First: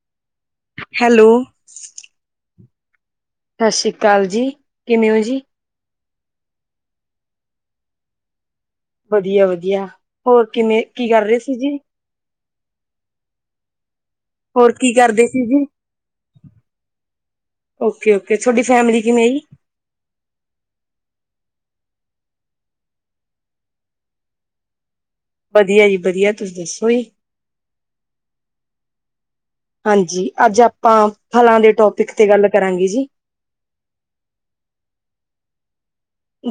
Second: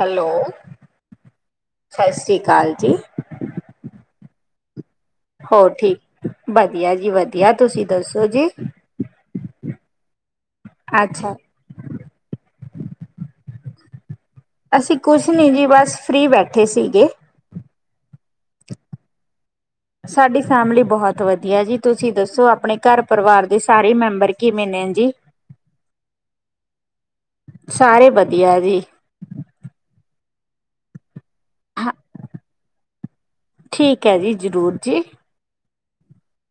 Hello. Hello. ਸਾਸਰੀ ਕਾਲ ਜੀ। ਸਤਿ ਸ਼੍ਰੀ ਅਕਾਲ ਜੀ ਕਿਵੇਂ ਹੋ ਜੀ। ਹੋਰ ਠੀ, ਵਧੀਆ ਜੀ ਵਧੀਆ ਤੁਸੀਂ ਦੱਸੋ ਜੀ। ਵਧੀਆ ਵਧੀਆ ਹੋਰ ਕਿਵੇਂ ਕੀ ਕਰ ਅੱਛਾ, ਰਹੇ ਸੀ ਜੀ। ਹੋਰ ਕੀ ਅਸੀਂ ਕਰਦੇ ਕੁਛ ਸੀ ਨਈ ਜੀ ਬਸ ਫ੍ਰਰੀ ਬੈਠੇ ਸੀਗੇ। ਓਕੇ ਓਕੇ ਤੁਹਾਡੀ ਫੈਮਿਲੀ ਕਿਵੇਂ ਆ ਜੀ। ਸਾਡੀ ਫੈਮਿਲੀ ਬਹੁਤ ਵਧੀਆ ਜੀ ਤੁਸੀਂ ਦੱਸੋ ਆਪਣੇ ਘਰ ਪਰਿਵਾਰ ਦੇ ਸਾਰੇ ਮੈਂਬਰ ਕਿਵੇਂ ਨੇ ਜੀ। ਵਧੀਆ ਜੀ ਵਧੀਆ ਤੁਸੀਂ ਦੱਸੋ ਜੀ। ਸਾਰੇ ਵਧੀਆ ਜੀ। ਹਾਂਜੀ ਅੱਜ ਆਪਾਂ ਫਲਾਂ ਦੇ ਹਾਂ ਟੋਪਿਕ ਤੇ ਗੱਲ ਕਰਾਂਗੇ ਜੀ। ਠੀਕ ਹੈ ਜੀ ਜ਼ਰੂਰ ਜੀ।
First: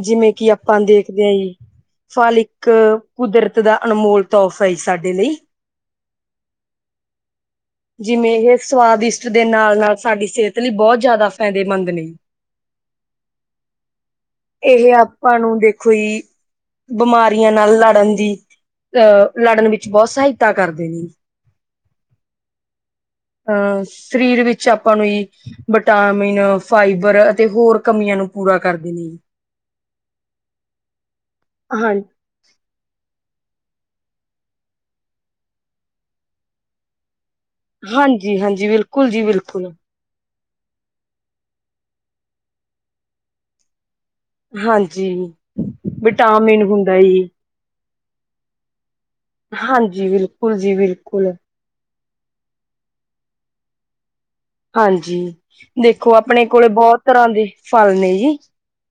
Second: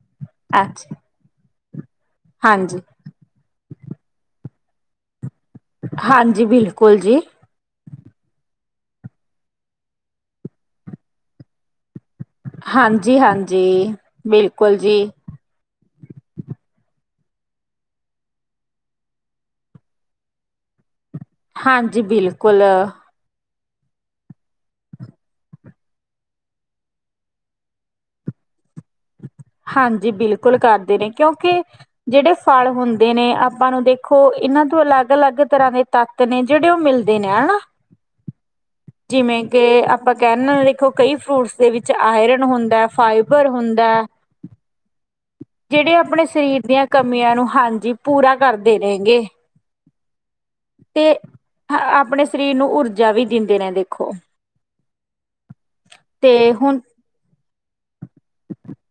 ਜਿਵੇਂ ਕਿ ਆਪਾਂ ਅੱਛਾ। ਦੇਖਦੇ ਹਾਂ ਜੀ ਫਾਲ ਇੱਕ ਹਾਂਜੀ, ਕੁਦਰਤ ਦਾ ਅਨਮੋਲ ਤੋਹਫ਼ਾ ਹ ਸਾਡੇ ਲਈ। ਹਾਂਜੀ ਬਿਲਕੁਲ ਜੀ। ਜਿਵੇਂ ਇਹ ਸਵਾਦਿਸ਼ਟ ਦੇ ਨਾਲ- ਨਾਲ ਸਾਡੀ ਸਿਹਤ ਲਈ ਬਹੁਤ ਜ਼ਿਆਦਾ ਫਾਇਦੇਮੰਦ ਨੇ। ਹਾਂਜੀ- ਹਾਂਜੀ। ਇਹ ਆਪਾਂ ਨੂੰ ਦੇਖੋ ਜੀ ਬਿਮਾਰੀਆਂ ਨਾਲ ਲੜਨ ਦੀ ਅਹ ਲੜਨ ਵਿੱਚ ਬਹੁਤ ਸਹਾਇਤਾ ਕਰਦੇ ਨੇ। ਹਾਂਜੀ ਬਿਲਕੁਲ। ਅਹ ਸਰੀਰ ਵਿੱਚ ਆਪਾਂ ਨੂੰ ਹੀ ਵਿਟਾਮਿਨ, ਫਾਈਬਰ ਅਤੇ ਹੋਰ ਕਮੀਆਂ ਨੂੰ ਪੂਰਾ ਕਰਦੇ ਨੇ। ਹਾਂਜੀ ਬਿਲਕੁਲ ਕਰਦੇ ਨੇ, ਕਿਉਂਕਿ ਹਾਂ ਜਿਹੜੇ ਫਲ ਹੁੰਦੇ ਨੇ ਆਪਾਂ ਨੂੰ ਦੇਖੋ ਇਹਨਾਂ ਤੋਂ ਅਲੱਗ- ਅਲੱਗ ਤਰ੍ਹਾਂ ਦੇ ਤੱਤ ਨੇ ਜਿਹੜੇ ਉਹ ਮਿਲਦੇ ਨੇ ਹਨਾ। ਹਾਂਜੀ- ਹਾਂਜੀ, ਬਿਲਕੁਲ ਜੀ ਜਿਵੇਂ ਕਿ ਬਿਲਕੁਲ। ਆਪਾਂ ਕਹਿਨ ਦੇਖੋ ਕਈ ਫਰੂਟਸ ਦੇ ਵਿੱਚ ਆਇਰਨ ਹੁੰਦਾ, ਫਾਈਬਰ ਹੁੰਦਾ। ਹਾਂਜੀ। ਜਿਹੜੇ ਆਪਣੇ ਸਰੀਰ ਵਿਟਾਮਿਨ ਦੀਆਂ ਹੁੰਦਾ ਜੀ ਕਮੀਆਂ ਨੂੰ ਹਾਂਜੀ ਪੂਰਾ ਕਰਦੇ ਰਹਿਗੇ। ਹਾਂਜੀ, ਬਿਲਕੁਲ ਜੀ ਬਿਲਕੁਲ। ਹ ਆਪਣੇ ਸਰੀਰ ਨੂੰ ਊਰਜਾ ਵੀ ਦਿੰਦੇ ਨੇ ਦੇਖੋ। ਹਾਂਜੀ। ਦੇਖੋ ਆਪਣੇ ਤੇ ਕੋਲੇ ਬਹੁਤ ਤਰ੍ਹਾਂ ਦੇ ਫਲ ਨੇ ਜੀ। ਹ [inaudible]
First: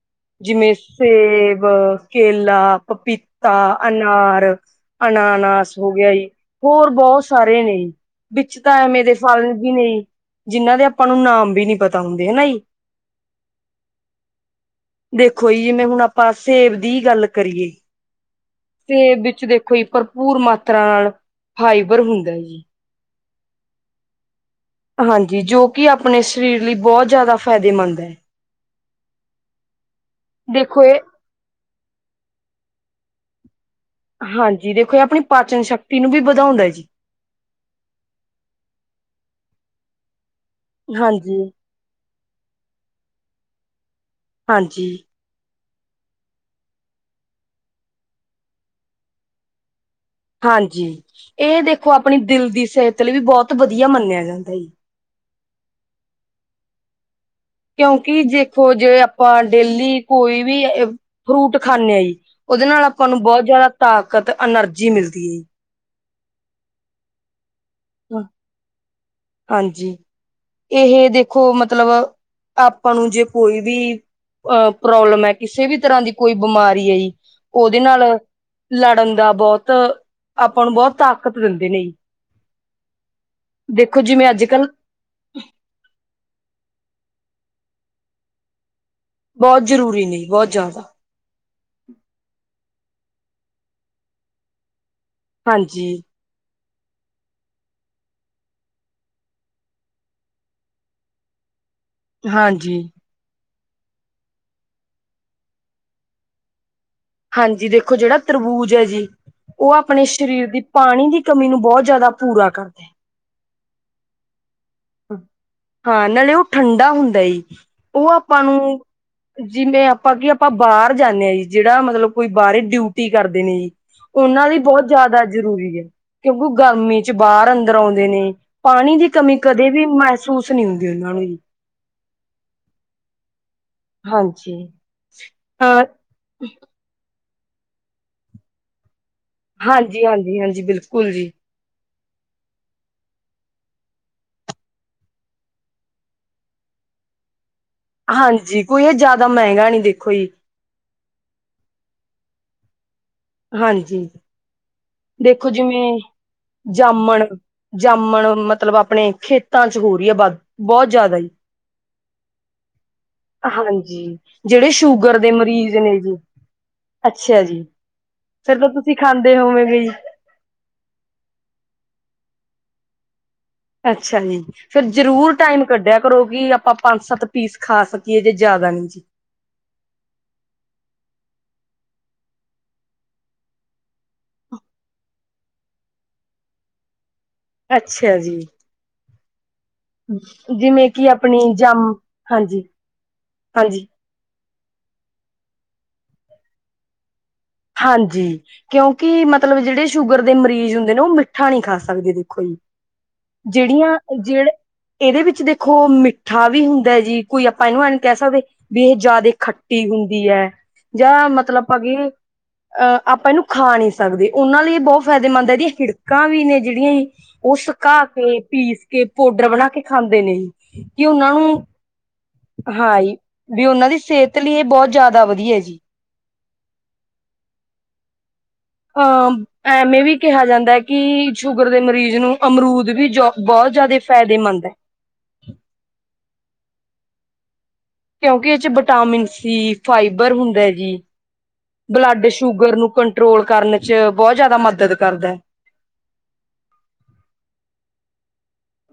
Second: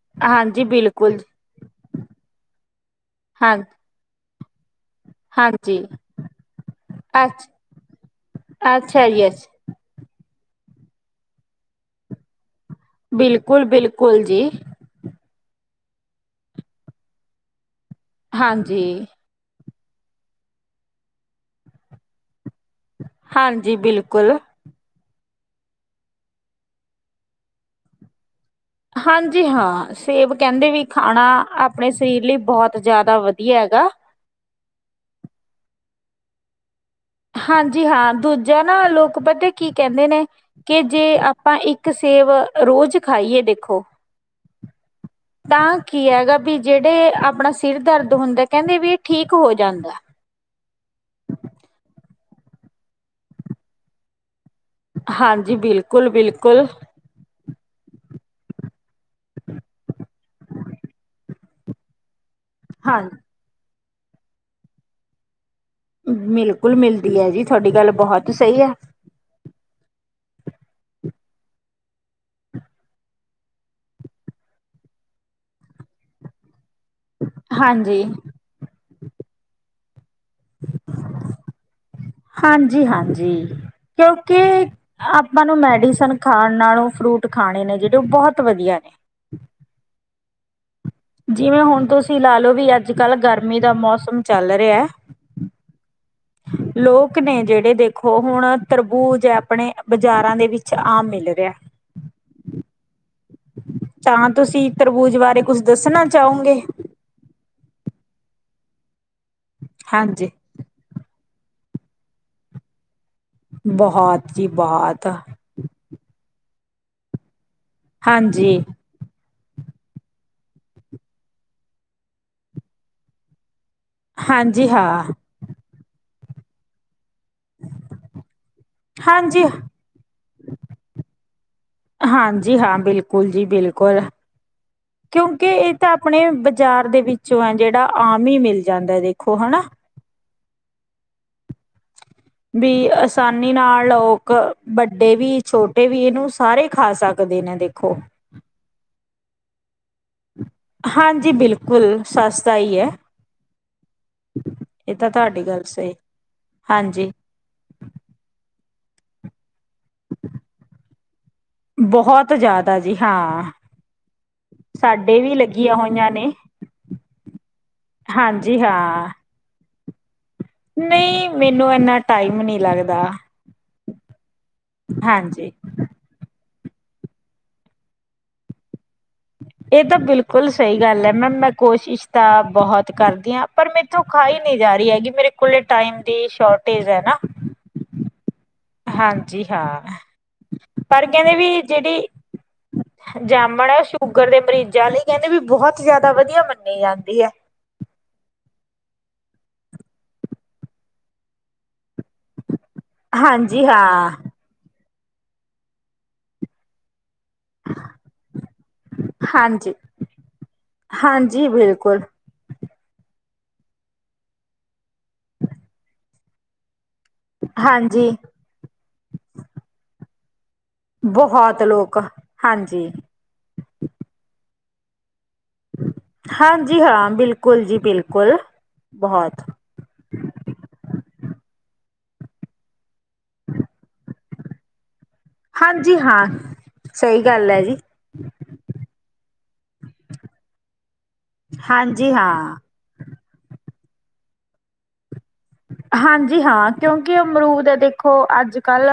ਜਿਵੇਂ ਸੇਬ, ਕੇਲਾ, ਪਪੀਤਾ, ਹਾਂ ਅਨਾਰ ਅਨਾਨਾਸ ਹਾਂਜੀ ਹੋ ਗਿਆ ਜੀ, ਹੋਰ ਬਹੁਤ ਅੱਛ ਸਾਰੇ ਨੇ ਜੀ, ਵਿੱਚ ਤਾਂ ਐਵੇਂ ਅੱਛਾ ਦੇ ਜੀ ਫਲ ਅੱਛਾ ਵੀ ਨਹੀਂ। ਜਿੰਨਾਂ ਦੇ ਆਪਾਂ ਨੂੰ ਨਾਮ ਵੀ ਨਹੀਂ ਪਤਾ ਹੁੰਦੇ ਹਨਾ ਜੀ। ਬਿਲਕੁਲ- ਬਿਲਕੁਲ ਜੀ। ਦੇਖੋ ਜੀ ਜਿਵੇਂ ਹੁਣ ਆਪਾਂ ਸੇਬ ਦੀ ਗੱਲ ਕਰੀਏ। ਹਾਂ। ਸੇਬ ਵਿੱਚ ਦੇਖੋ ਜੀ ਭਰਪੂਰ ਮਾਤਰਾ ਨਾਲ ਫਾਈਬਰ ਹੁੰਦਾ ਜੀ। ਹਾਂਜੀ ਬਿਲਕੁਲ। ਹਾਂਜੀ, ਜੋ ਕਿ ਆਪਣੇ ਸਰੀਰ ਲਈ ਬਹੁਤ ਜ਼ਿਆਦਾ ਫਾਇਦੇਮੰਦ ਹੈ। ਹਾਂਜੀ ਹਾਂ, ਸੇਬ ਕਹਿੰਦੇ ਵੀ ਦੇਖੋ ਇਹ ਖਾਣਾ ਆਪਣੇ ਸਰੀਰ ਲਈ ਬਹੁਤ ਜ਼ਿਆਦਾ ਵਧੀਆ ਹੈਗਾ। ਹਾਂਜੀ, ਦੇਖੋ ਇਹ ਆਪਣੀ ਪਾਚਨ ਸ਼ਕਤੀ ਨੂੰ ਵੀ ਵਧਾਉਂਦਾ ਜੀ। ਹਾਂਜੀ ਹਾਂ, ਦੂਜਾ ਨਾ ਲੋਕ ਪਤਾ ਕੀ ਕਹਿੰਦੇ ਨੇ ਕਿ ਜੇ ਹਾਂਜੀ, ਆਪਾਂ ਇੱਕ ਇੱਕ ਸੇਬ ਰੋਜ਼ ਖਾਈਏ ਦੇਖੋ ਹਾਂਜੀ। ਤਾਂ ਕੀ ਹੈਗਾ ਵੀ ਜਿਹੜੇ ਆਪਣਾ ਸਿਰ ਦਰਦ ਹੁੰਦਾ ਕਹਿੰਦੇ ਵੀ ਇਹ ਠੀਕ ਹੋ ਜਾਂਦਾ। ਹਾਂਜੀ। ਇਹ ਦੇਖੋ ਆਪਣੀ ਦਿਲ ਦੀ ਸਿਹਤ ਲਈ ਵੀ ਬਹੁਤ ਵਧੀਆ ਮੰਨਿਆ ਜਾਂਦਾ। ਹਾਂਜੀ, ਬਿਲਕੁਲ- ਬਿਲਕੁਲ। ਕਿਉਂਕਿ ਦੇਖੋ ਜੇ ਆਪਾਂ ਡੇਲੀ ਕੋਈ ਵੀ ਫਰੂਟ ਖਾਂਦੇ ਹਾਂ ਜੀ। ਉਹਦੇ ਨਾਲ ਹਾਂ ਆਪਾਂ ਨੂੰ ਬਹੁਤ ਜਿਆਦਾ ਤਾਕਤ, ਐਨਰਜੀ ਮਿਲਦੀ ਹੈ ਜੀ। ਬਿਲਕੁਲ ਮਿਲਦੀ ਹੈ ਜੀ ਤੁਹਾਡੀ ਗੱਲ ਜੀ ਬਹੁਤ ਸਹੀ ਹੈ। ਹਾਂਜੀ। ਇਹ ਦੇਖੋ ਮਤਲਬ ਆਪਾਂ ਨੂੰ ਜੇ ਕੋਈ ਵੀ ਅਹ ਪ੍ਰੋਬਲਮ ਹੈ ਕਿਸੇ ਵੀ ਤਰ੍ਹਾਂ ਦੀ ਕੋਈ ਬਿਮਾਰੀ ਹੈ ਜੀ। ਓਦੇ ਨਾਲ, ਹਾਂਜੀ ਲੜਨ ਦਾ ਬੋਤ, ਆਪਾ ਨੂੰ ਬੋਤ ਤਾਕਤ ਦਿੰਦੇ ਨੇ ਹਾਂਜੀ-ਹਾਂਜੀ, ਦੇਖੋ ਜਿਵੇਂ ਅੱਜ ਕੇਓਕੇ ਕੱਲ੍ਹ ਅਪਾ ਨੂੰ ਮੈਡੀਸਨ ਖਾਣ ਨਾਲੋ ਫਰੂਟ ਖਾਣੇ ਨੇ ਜਿੜੇ ਓ ਬੋਹਤ ਵਧੀਆ ਨੇ ਬਹੋਤ ਜ਼ਰੂਰੀ ਨੇ, ਜੀ ਬੋਤ ਜਾਦਾ ਜਿਵੇ ਹੋਣ ਤੁਸੀ ਲਾ ਲੋ ਵੀ ਅੱਜ-ਕੱਲ ਗਰਮੀ ਦਾ ਮੌਸਮ ਚੱਲ ਰੇਐ ਹਾਂਜੀ। [unintelligible] ਲੋਕ ਨੇ ਜੇੜੇ ਦੇਖੋ, ਹੁਣ ਤਰਬੂਜ ਆਪਣੇ ਬਾਜ਼ਾਰਾਂ ਦੇ ਵਿੱਚ ਆਮ ਮਿਲ ਰੇਐ ਹਾਂਜੀ। ਤਾਂ ਤੁਸੀ ਤਰਬੂਜ ਬਾਰੇ ਕੁਛ ਦਸਣਾ ਚਾਓਗੇ? ਹਾਂਜੀ ਦੇਖੋ ਜਿੜਾ ਤਰਬੂਜ ਐ ਜੀ, ਓ ਆਪਣੇ ਹਾਂਜੀ ਸਰੀਰ ਦੀ ਪਾਣੀ ਦੀ ਕਮੀ ਨੂੰ ਬੋਤ ਜਾਦਾ ਪੂਰਾ ਕਰਦਾ। ਬੋਹਤ ਜੀ ਬੋਹਤ ਹ, ਹਾਂ ਨਾਲੇ ਓ ਠੰਡਾ ਹੁੰਦਾ ਏ, ਓ ਆਪਾ ਨੂੰ ਹਾਂਜੀ ਜਿਣੇ ਅਪਾਂ ਕੀ ਅਪਾਂ ਬਾਰ ਜਾਣੇ ਹਾਂ ਯੀ, ਜੇੜਾ ਮਤਲਬ ਕੋਈ ਬਾਰੇ ਡਿਊਟੀ ਕਰਦੇ ਨੇ ਯੀ ਓਨਾ ਲਈ ਹਾਂਜੀ ਬੋਤ ਹਾਂ ਜਾਦਾ ਜਰੂਰੀ ੲੈ, ਕਿ ਓਹੋ ਗਰਮੀ ਚ ਬਾਰ ਅੰਦਰ ਓਦੇ ਨੇ, ਪਾਣੀ ਦੀ ਕਮੀ ਹਾਂਜੀ ਕਦੇ ਵੀ ਮੈਸੂਸ ਨੀ ਹੁੰਦੀ ਓਨਾਂ ਨੂੰ ਯੀ। ਹਾਂਜੀ ਹਾਂ ਬਿਲਕੁਲ ਜੀ ਬਿਲਕੁਲ, ਹਾਂਜੀ ਕੇਉਂਕਿ ਏ ਅ ਤਾਂ ਆਪਣੇ ਬਜਾਰ ਦੇ ਵਿੱਚੋਂ ਐ ਜੇੜਾ ਆਮ ਈ ਮਿਲ ਜਾਂਦਾ ਦੇਖੋ ਹਨਾ। ਜੀ ਹਾਂਜੀ-ਹਾਂਜੀ ਬਿਲਕੁਲ ਜੀ। ਬੀ ਅ ਸਾਨੀ ਨਾਲ, ਲੋ ਕ, ਵੱਡੇ ਵੀ ਛੋਟੇ ਵੀ ਇਨੂੰ ਸਾਰੇ ਖਾ ਸ ਕਦੇ ਨਾ ਦੇਖੋ ਹਾਂਜੀ ਕੋਈ ਏ ਜਾਦਾ ਮੈਗਾ ਨੀ ਦੇਖੋ ਯੀ। ਹਾਂਜੀ ਬਿਲਕੁਲ ਸਸਤਾ ਈ ਐ। ਹਾਂ। ਤੁਹਾਡੀ ਦੇਖੋ ਗੱਲ ਸਹੀ ਜਿਵੇਂ, ਹਾਂਜੀ। ਜਾਮਣ, ਜਾਮਣ ਮਤਲਬ ਆਪਣੇ ਖੇ ਤਾਂ ਚ ਹੋ ਰੀ ਏ ਵੱਧ, ਬੋ ਜਾਦਾ ਯੀ ਬਹੁਤ ਜ਼ਿਆਦਾ ਜੀ ਹਾਂ ਹਾਂਜੀ, ਜੇੜੇ ਸ਼ੂਗਰ ਸਾਡੇ ਦੇ ਵੀ ਮਰੀਜ਼ ਲੱਗੀਆਂ ਨੇ ਹੋਈਆਂ ਜੀ ਅੱਛਾ ਜੀ, ਫੇਰ ਹਾਂਜੀ ਤਾਂ ਤੁਸੀਂ ਖਾਂਦੇ ਹੋਵੋਗੇ ਯੀ। ਮੇ, ਮੈਨੂੰ ਏਨਾ ਟਾਈਮ ਨੀ ਲੱਗਦਾ। ਅੱਛਾ ਜੀ, ਫੇਰ ਜ਼ਰੂਰ ਹਾਂਜੀ। ਟਾਈਮ ਕਢੇਆ ਕਰੋ ਕਿ ਅਪਾ ਪੰਜ-ਸੱਤ ਪੀਸ ਖਾ ਸਕੀਏ ਜੇ ਜਾਦਾ ਨੀ ਜੀ। ਏ ਤਾਂ ਬਿਲਕੁਲ ਸਈ ਗੱਲ ੲੈ ਮੈ, ਮੈ ਕੋਸ਼ਿਸ਼ ਤਾਂ ਬੋਹਤ ਕਰਦੀ ਆਂ। ਪਰ ਮੇਥੋਂ ਖਾਈ ਨੀ ਜਾ ਰਹੀ ਹੈਗੀ, ਮੇਰੇ ਕੋਲ ਟਾਈਮ ਦੀ ਸ਼ੋਟੇਜ ਹੈ ਨਾ। ਅੱਛਾ ਜੀ। ਹਾਂਜੀ ਹਾਂ। ਜਿਵੇਂ ਪਰ ਕਿ ਕਦੇ ਆਪਣੀ ਵੀ ਜਮ ਜਿੜੀ, ਹਾਂਜੀ ਜਾਮਣ ਐ ਹਾਂਜੀ ਸੁ ਧੂਗਰ ਦੇ ਮਰੀਜ਼ਾਂ ਲਈ ਕੈਂਦੇ ਵੀ ਬੋਹਤ ਜਾਦਾ ਵਧੀਆ ਮੰਨੀ ਜਾਂਦੀ ੲੈ। ਹਾਂਜੀ। ਕੇਓਕਿ, ਮਤਲਬ ਜਿੜੇ ਸ਼ੂਗਰ ਦੇ ਮਰੀਜ਼ ਹੁੰਦੇ ਨੇ ਓ ਮਿੱਠਾ ਨੀ ਖਾ ਸਕਦੇ ਦੇਖੋ ਯੀ। ਹਾਂਜੀ ਜੇੜੀਆਂ, ਹਾਂ ਜੇਹੜੇ, ਏਦੇ ਵਿੱਚ ਦੇਖੋ ਮਿੱਠਾ ਵੀ ਹੁੰਦਾ ਜੀ ਕੋਈ ਆਪਾਂ ਏਨੂੰ ਐ ਨੀ ਕੈ ਸਕਦੇ, ਵੀ ਏਹ ਜਾਦੇ ਹਾਂਜੀ ਖੱਟੀ ਹੁੰਦੀ ਐ, ਜਾਂ ਹਾਂਜੀ ਮਤਲਬ ਆਪਾਂ ਬਿਲਕੁਲ ਕਈਏ ਅ, ਆਪਾਂ ਏਨੂੰ ਖਾ ਨੀ ਸਕਦੇ, ਓਨਾਂ ਲਈ ਏ ਬੋਤ ਫੈਦੇਮੰਦ ਐ ਜੀ, ਹਿੜ, ਹਿੜਕਾਂ ਵੀ ਨੇ ਜਿੜੀਆਂ ਯੀ ਓ ਸਕਾ ਹਾਂਜੀ ਕੇ, ਪੀਸ ਕੇ, ਪੋਡਰ ਬਣਾ ਕੇ ਖਾਂਦੇ ਨੇ ਯੀ ਕਿ ਓਨਾ ਨੂੰ, ਬਹੁਤ ਲੋਕ ਹਾਂਜੀ ਹਾਈ। ਵੀ ਓਨਾਂ ਦੀ ਸੇਤ ਲਈ ਏ ਬੋਤ ਜਾਦਾ ਵਧੀਆ ਜੀ। ਹਾਂਜੀ ਹਾਂ ਬਿਲਕੁਲ ਜੀ ਬਿਲਕੁਲ। ਬਹੁਤ ਅਹ ਐਵੇਂ ਵੀ ਕੈਹਾ ਜਾਂਦਾ ਐ ਕਿ ਸ਼ੂਗਰ ਦੇ ਮਰੀਜ਼ ਨੂੰ ਅਮਰੂਦ ਵੀ ਜੋ ਬੋਤ ਜਾਦੇ ਫਾਇਦੇਮੰਦ ਐ। ਹਾਂਜੀ ਹਾਂ ਸਈ ਗੱਲ ਐ ਜੀ। ਕਿਉਂਕਿ ਓ ਚ ਵਿਟਾਮਿਨ ਸੀ ਫਾਈਬਰ ਹੁੰਦਾ ਐ ਜੀ। ਹਾਂਜੀ ਬੱਲਾਡ ਹਾਂ ਸ਼ੂਗਰ ਨੂੰ ਕੰਟਰੋਲ ਕਰਨ ਚ ਬੋਤ ਜਾਦਾ ਮਦਦ ਕਰਦਾ ਐ। ਹਾਂਜੀ ਹਾਂ ਕਿਉਂਕਿ ਅਮਰੂਦ ਦੇਖੋ ਅੱਜ-ਕੱਲ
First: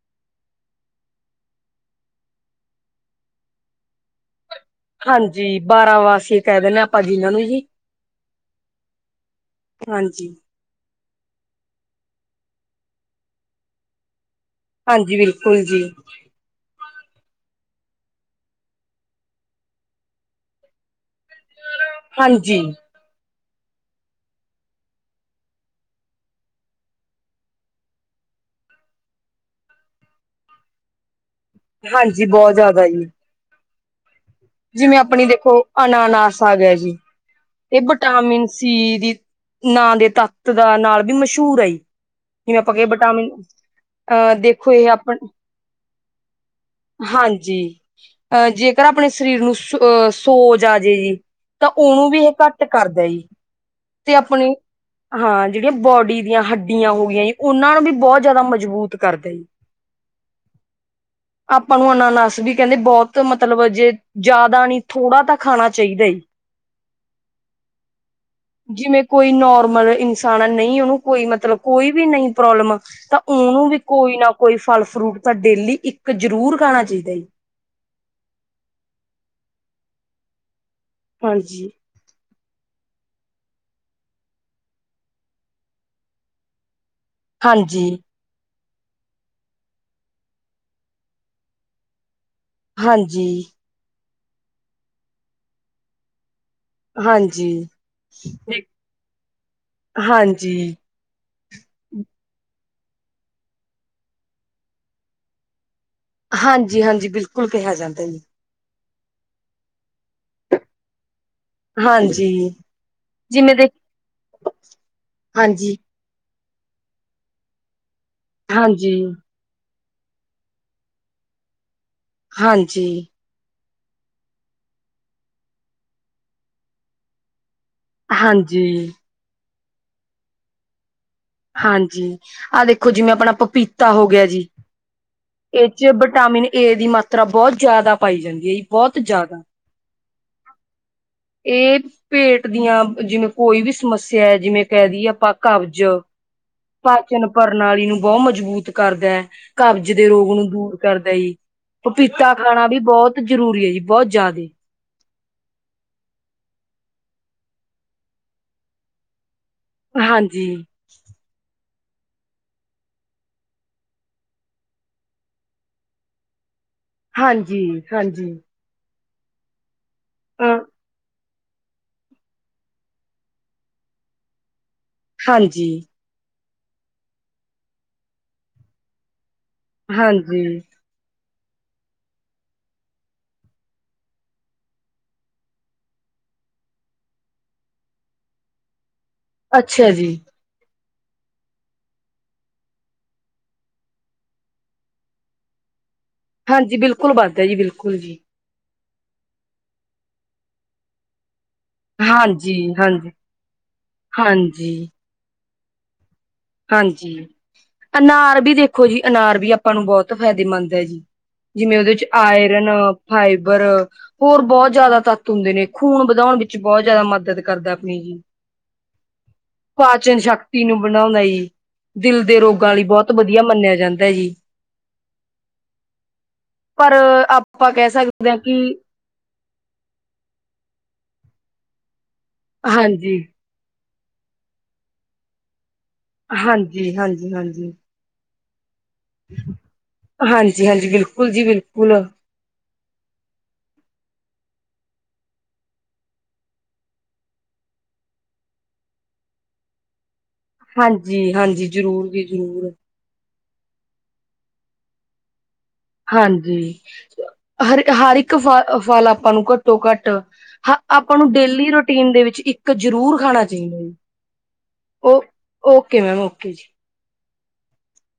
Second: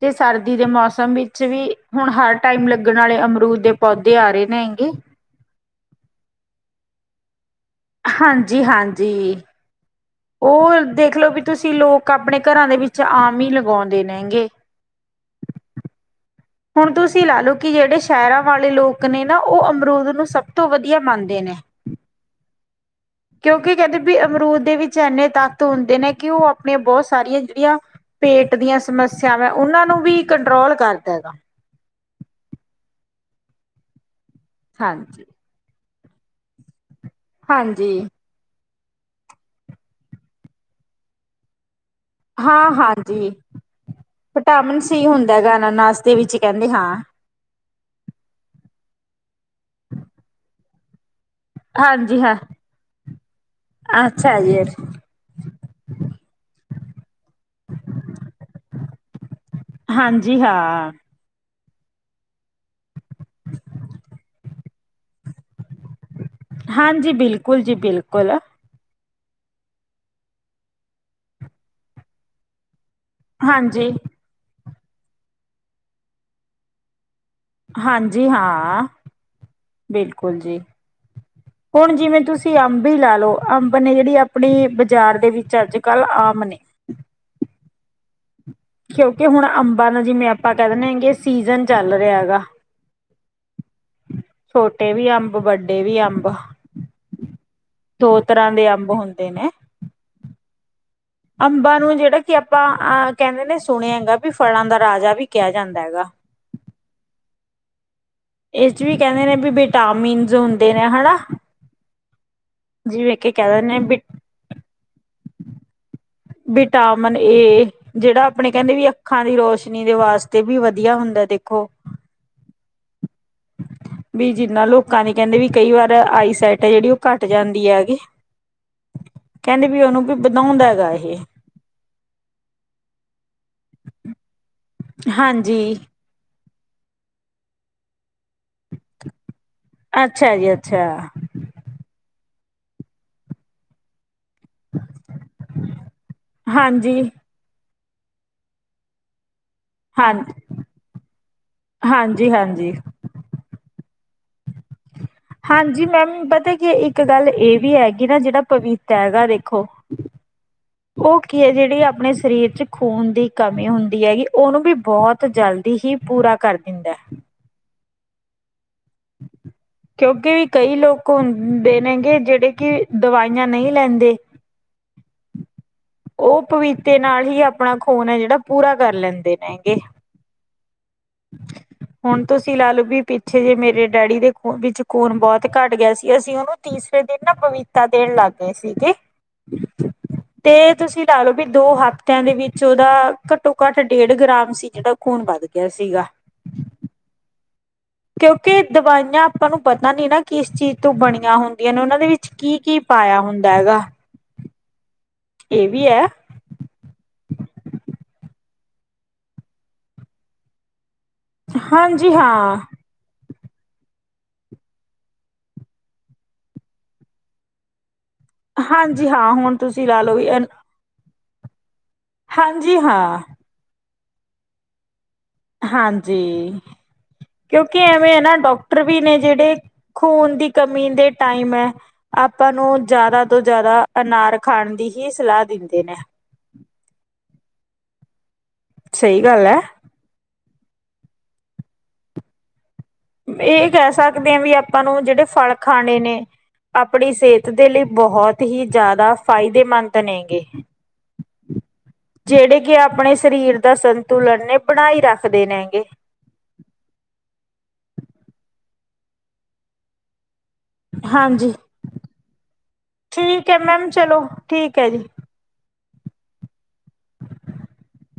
ਤੇ ਸਰਦੀ ਦੇ ਮੌਸਮ ਵਿੱਚ ਵੀ ਹੁਣ ਹਰ ਟਾਈਮ ਲੱਗਣ ਆਲੇ ਅਮਰੂਦ ਦੇ ਪੌਦੇ ਆ ਰਹੇ ਨੇ ਹੈਂਗੇ। ਹਾਂਜੀ ਬਾਰਾਂ ਵਾਸੀ ਕੈ ਦਿੰਦੇ ਆਪਾਂ ਜਿਨਾਂ ਨੂੰ ਜੀ। ਹਾਂਜੀ-ਹਾਂਜੀ, ਹਾਂਜੀ। ਓ ਦੇਖਲੋ ਵੀ ਤੁਸੀਂ ਲੋਕ ਆਪਣੇ ਕਰਾਂ ਦੇ ਵਿੱਚ ਆਮ ਈ ਲਗਾਉਂਦੇ ਨੇਗੇ। ਹਾਂਜੀ ਬਿਲਕੁਲ ਜੀ। ਹੁਣ ਤੁਸੀਂ ਲਾ ਲਓ ਕਿ ਜੇੜੇ ਸੈ਼ਰਾ ਵਾਲੇ ਲੋਕ ਨੇ ਨਾ ਓ ਅਮਰੂਦ ਨੂੰ ਸਭ ਤੋਂ ਵਧੀਆ ਮੰਨਦੇ ਨੇ। ਹਾਂਜੀ। ਕਿਉਂਕਿ ਕੈਂਦੇ ਵੀ ਅਮਰੂਦ ਦੇ ਵਿੱਚ ਏਨੇ ਤੱਤ ਹੁੰਦੇ ਨੇ ਕਿ ਓ ਆਪਣੀਆਂ ਬੋਤ ਸਾਰੀਆਂ ਜਿੜੀਆਂ ਪੇਟ ਦੀਆਂ ਸਮੱਸਿਆਵਾਂ ਓਨਾਂ ਨੂੰ ਵੀ ਕੰਟਰੋਲ ਕਰਦਾ ਹੈਗਾ। ਹਾਂਜੀ ਬੋਤ ਜਾਦਾ ਜੀ। ਜਿਵੇਂ ਅਪਣੀ ਹਾਂਜੀ ਦੇਖੋ ਅਨਾਨਸ ਆ ਗਿਆ ਜੀ। ਗ ਹਾਂਜੀ ਵਿਟਾਮਿਨ ਸੀ ਦੀ ਨਾਂ ਦੇ ਤਾਤ ਦਾ ਨਾਲ ਵੀ ਮਸ਼ਹੂਰ ਆਈ। ਜਿਵੇਂ ਹਾਂ ਆਪਾਂਗੇ ਹਾਂਜੀ ਬਟਾਮਿਨ ਅਹ ਦੇਖੋ ਵਿਟਾਮਿਨ ਏ ਸੀ ਆਪਣ, ਹੁੰਦਾ ਹੈਗਾ ਅਨਾਨਾਸ ਦੇ ਵਿੱਚ ਕਹਿੰਦੇ ਹਾਂ। ਹਾਂਜੀ। ਅਹ ਜੇਕਰ ਪਣੇ ਸਰੀਰ ਨੂੰ ਅਹ ਸੋਜ ਆ ਜੇ ਜੀ ਤਾਂ ਓਨੂੰ ਹਾਂਜੀ ਵੀ ਏ ਹਾਂ। ਕੱਟ ਕਰਦੇ ਜੀ। ਅੱਛਾ ਜੀ। ਹਾਂ ਜੇੜੀਆਂ ਬੋਡੀ ਦੀਆਂ ਹੱਡੀਆਂ ਹੋ ਗਈਆਂ ਜੀ ਓਨਾਂ ਦੀ ਬੋਤ ਜਾਦਾ ਮਜ਼ਬੂਤ ਕਰਦੇ ਜੀ। ਹਾਂਜੀ ਹਾਂ। ਆਪਾਂ ਨੂੰ ਅਨਾਨਸ ਵੀ ਕੈਂਦੇ ਬੋਤ ਮਤਲਬ ਜੇ ਜਾਦਾ ਨੀ ਥੋੜ੍ਹਾ ਤਾਂ ਖਾਣਾ ਚਾਈਦਾ ਈ। ਹਾਂਜੀ ਬਿਲਕੁਲ ਜੀ ਬਿਲਕੁਲ। ਜਿਵੇਂ ਕੋਈ ਨੋਰਮਲ ਇਨਸਾਨ ਨਈ ਓਨੂੰ ਕੋਈ ਮਤਲਬ ਕੋਈ ਵੀ ਨਹੀ ਪ੍ਰੋਬਲਮ ਤਾਂ ਓਨੂੰ ਵੀ ਹਾਂਜੀ। ਕੋਈ ਨਾ ਕੋਈ ਫਲ ਫਰੂਟ ਤਾਂ ਡੇਲੀ ਇੱਕ ਜਰੂਰ ਖਾਣਾ ਚਾਈਦਾ ਜੀ। ਹਾਂਜੀ ਹਾਂ, ਬਿਲਕੁਲ ਜੀ। ਹਾਂਜੀ। ਹੁਣ ਜਿਵੇਂ ਤੁਸੀਂ ਅੰਬ ਈ ਲੈ ਲਓ ਅੰਬ ਨੇ ਜਿੜੀ ਅਪਣੀ ਬਾਜ਼ਾਰ ਦੇ ਵਿੱਚ ਅੱਜ-ਕੱਲ੍ਹ ਆਮ ਨੇ ਹਾਂਜੀ। ਕਿਉਂਕਿ ਹੁਣ ਅੰਬਾਂ ਦਾ ਜਿਵੇਂ ਆਪਾਂ ਕੈ ਦਿੰਦੇ ਲੈਣਗੇ ਸੀਜਨ ਚੱਲ ਰੈਹਾ ਹੈਗਾ। ਹਾਂਜੀ। ਛੋਟੇ ਵੀ ਅੰਬ ਵੱਡੇ ਵੀ ਅੰਬ। ਹਾਂਜੀ। ਦੋ ਤਰ੍ਹਾਂ ਦੇ ਅੰਬ ਹੁੰਦੇ ਨੇ ਹਾਂਜੀ। ਅੰਬਾਂ ਨੂੰ ਜੇੜਾ ਕਿ ਆਪਾਂ ਅ ਕੈਂਦੇ ਨੇ ਸੁਣਿਆ ਹੈਗਾ ਵੀ ਫਲਾਂ ਦਾ ਰਾਜਾ ਵੀ ਕੈਯਾ ਜਾਂਦਾ ਹੈਗਾ। ਹਾਂਜੀ-ਹਾਂਜੀ ਬਿਲਕੁਲ ਕੈਹਾ ਜਾਂਦਾ ਜੀ। ਏਚ ਵੀ ਕੈਂਦੇ ਨੇ ਵੀ ਵਿਟਾਮਿਨਸ ਹੁੰਦੇ ਨੇ ਹੈਨਾ। ਕਾਂਜੀ। ਜੀਵੇ ਵੇਖ ਕੇ ਕੈ ਦਿਣੇ‌ ਆ ਬਿ ਹਾਂਜੀ। ਵਿਟਾਮਨ ਏ ਜੇੜਾ ਅਪਣੇ ਕੈੰਦੇ ਵੀ ਹਾਂਜੀ, ਅੱਖਾਂ ਦੀ ਰੋਸ਼ ਨੀ ਦੇ ਵਾਸਤੇ ਵੀ ਵਧੀਆ ਹੁੰਦਾ ਦੇਖੋ। ਹਾਂਜੀ। ਵੀ ਜਿੰਨਾ ਲੋਕਾਂ ਦੇ ਕੈੰਦੇ ਵੀ ਕਈ ਵਾਰ ਆਈਸੈਟ ਐ ਜੇੜੀ ਓ ਕੱਟ ਜਾਂਦੀ ਹੈਗੀ। ਹਾਂਜੀ। ਕੈੰਦੇ ਵੀ ਓਨੂੰ ਵੀ ਵਧਾਉਂਦਾ ਹੈਗਾ ਏਹ। ਹਾਂਜੀ ਆ ਦੇਖੋ ਜਿਵੇਂ ਅਪਣਾ ਪਪੀ ਤਾ ਹੋ ਗਯਾ ਜੀ ਏ ਹਾਂਜੀ। ਚ ਵਿਟਾਮਿਨ ਏ ਦੀ ਮਾਤਰਾ ਬੋਤ ਜਾਦਾ ਪਾਈ ਜਾਂਦੀ ਏ ਜੀ ਬੋਤ ਜਾਦਾ। ਅੱਛਾ ਜੀ ਅੱਛਾ। ਏ ਪੇਟ ਦੀਆਂ ਜਿਵੇਂ ਕੋਈ ਵੀ ਸਮੱਸਿਆ ਏ ਜਿਵੇਂ ਕੈ ਦੀਈਏ ਆਪਾਂ ਕਬਜ਼ ਹਾਂਜੀ ਪਾਚਨ ਪ੍ਰਣਾਲੀ ਨੂੰ ਬੋ ਮਜ਼ਬੂਤ ਕਰਦਾ। ਕਬਜ਼ ਦੇ ਹਾਂ ਰੋਗ ਨੂੰ ਦੂਰ ਕਰਦਾ ਈ ਹਾਂਜੀ ਪਪੀਤਾ ਖਾਣਾ ਹਾਂਜੀ। ਵੀ ਬੋਹਤ ਜ਼ਰੂਰੀ ਏ ਜੀ ਬੋਤ ਜਾਯਦਾ ਈ। ਹਾਂਜੀ ਮੈਮ ਪਤਾ ਕਿ ਏ ਇੱਕ ਗੱਲ ਏ ਵੀ ਹੈਗੀ ਨਾ ਜੇੜਾ ਪਪੀਤਾ ਹੈਗਾ ਦੇਖੋ ਹਾਂਜੀ ਓ ਕੀ ਐ ਜੇੜੀ ਆਪਣੇ ਸਰੀਰ ਚ ਖੂਨ ਦੀ ਕਮੀ ਹੁੰਦੀ ਹੈਗੀ ਓਨੂੰ ਵੀ ਬੋਹਂਤ ਜਲਦੀ ਹੀ ਪੂਰਾ ਕਰ ਦਿੰਦਾ। ਹਾਂਜੀ-ਹਾਂਜੀ। ਕਿਉਂਕਿ ਅ ਕਈ ਲੋਕ ਹੁਨ ਦੇ ਨੇਗੇ ਜੇੜੇ ਕੇ ਦਵਾਈਆਂ ਨਈ ਲੈਂਦੇ। ਹਾਂਜੀ। ਓ ਪਪੀਤੇ ਨਾਲ ਈ ਆਪਣਾ ਖੂਨ ਐ ਜੇੜਾ ਪੂਰਾ ਕਰ ਲੈਂਦੇ ਨੇਗੇ। ਹਾਂਜੀ। ਹੁਨ ਤੁਸੀਂ ਲਾ ਲਓ ਵੀ ਪਿੱਛੇ ਜੇ ਮੇਰੇ ਡੈਡੀ ਦੇ ਵਿੱਚ ਖੂਨ ਬੋਹਤ ਘੱਟ ਗਿਆ ਸੀ ਅਸੀਂ ਓਨੂੰ ਤੀਸਰੇ ਦਿਨ ਨਾ ਬਵੀਤਾ ਦੇਣ ਲੱਗ ਗਏ ਸੀਗੇ। ਅੱਛਾ ਜੀ। ਤੇ ਤੁਸੀਂ ਲਾ ਲੋ ਵੀ ਦੋ ਹਫ਼ਤਿਆਂ ਦੇ ਵਿੱਚ ਓਦਾ ਕਟੋ-ਕਟ ਡੇਢ ਗ੍ਰਾਮ ਸੀ ਏਦਾ ਖੂਨ ਵੱਧ ਗਿਆ ਸੀਗਾ। ਹਾਂਜੀ ਬਿਲਕੁਲ ਵੱਧਦਾ ਜੀ ਬਿਲਕੁਲ ਜੀ। ਕਿਉਂਕਿ ਦਵਾਈਆਂ ਆਪਾਂ ਨੂੰ ਪਤਾ ਨੀ ਨਾ ਕਿਸ ਚੀਜ਼ ਤੋਂ ਬਣੀਆਂ ਹੁੰ ਨੇ ਓਨਾਂ ਦੇ ਵਿੱਚ ਹਾਂਜੀ ਕੀ-ਕੀ ਹਾਂਜੀ ਪਾਯਾ ਹੁੰਦਾ ਹੈਗਾ? ਹਾਂਜੀ। ਏ ਵੀ ਐ। ਹਾਂਜੀ ਅਨਾਰ ਵੀ ਦੇਖੋ ਜੀ ਅਨਾਰ ਵੀ ਆਪਾਂ ਨੂੰ ਬੋਹਤ ਫਾਇਦੇਮੰਦ ਐ ਜੀ। ਜਿਵੇਂ ਓਦੇ ਚ ਹਾਂਜੀ ਹਾਂ। ਆਇਰਨ, ਫਾਈਬਰ ਹੋਰ ਬੋਹਤ ਜ਼ਿਆਦਾ ਤੱਤ ਹੁੰਦੇ ਨੇ ਖ਼ੂਨ ਵਧਾਉਣ ਵਿੱਚ ਬੋਹਤ ਜ਼ਿਆਦਾ ਮਦਦ ਕਰਦਾ ਅਪਣੀ ਜੀ। ਹਾਂਜੀ ਹਾਂ ਹੁਣ ਤੁਸੀਂ ਲਾ ਲੋ ਪਾਚਨ ਵੀ ਐਨ ਸ਼ਕਤੀ ਨੂੰ ਬਣਾਉਂਦਾ ਜੀ ਦਿਲ ਦੇ ਰੋਗਾਂ ਲਈ ਬੋਹਤ ਹਾਂ ਵਧੀਆ ਮੰਨਯਾ ਜਾਂਦਾ ਜੀ। ਹਾਂਜੀ, ਪਰ ਆਪਾਂ ਕਿਉਂਕਿ ਕਹਿ ਐਵੇਂ ਏ ਸਕਦੇ ਨਾ ਹਾਂ ਕਿ ਡਾੱਕਟਰ ਵੀ ਨੇ ਜੇੜੇ ਖੂਨ ਦੀ ਕਮੀ ਦੇ ਟਾਈਮ ਐ ਆਪਾਂ ਨੂੰ ਹਾਂਜੀ ਜਾਦਾ ਤੋਂ ਜਾਦਾ ਅਨਾਰ ਖਾਨ ਦੀ ਹੀ ਸਲਾਹ ਦਿੰਦੇ ਨੇ। ਹਾਂਜੀ, ਹਾਂਜੀ, ਹਾਂਜੀ। ਸਹੀ ਗੱਲ ਐ। ਹਾਂਜੀ- ਹਾਂਜੀ, ਬਿਲਕੁਲ ਜੀ ਬਿਲਕੁਲ। ਏਅ ਕੈ ਸਕਦੇ ਆ ਵੀ, ਆਪਾਂ ਨੂੰ ਜੇੜੇ ਫਲ ਖਾਨੇ ਨ ਆਪਣੀ ਸਿਹਤ ਦੇ ਲਈ ਬੋਹਤ ਹੀ ਜਾਦਾ ਫਾਇਦੇਮੰਦ ਨੇਗੇ। ਹਾਂਜੀ ਹਾਂਜੀ ਜ਼ਰੂਰ ਜੀ ਜੇੜੇ ਜ਼ਰੂਰ ਕੇ ਆਪਣੇ ਸਰੀਰ ਦਾ ਸੰਤ ਤੁੁਲਨ ਨੇ ਬਣਾਈ ਰੱਖਦੇ ਨੇਗੇ। ਹਾਂਜੀ, ਹਰ ਇਕ ਹਰ ਇੱਕ ਫਲ ਅ ਫਲ, ਆਪਾਂ ਨੂੰ ਘੱਟੋ- ਘੱਟ ਹਾਂ, ਆਪਾਂ ਨੂੰ ਹਾਂਜੀ ਡੇਲੀ ਰੋਟੀਨ ਦੇ ਵਿੱਚ ਇੱਕ ਜ਼ਰੂਰ ਖਾਣਾ ਠੀਕ ਹੈ ਚਾਹੀਦਾ ਮੈਮ ਈ, ਚਲੋ ਠੀਕ ਹੈ ਜੀ ਓ। ਓਕੇ ਮੈਮ, ਓਕੇ ਜੀ। [inaudible]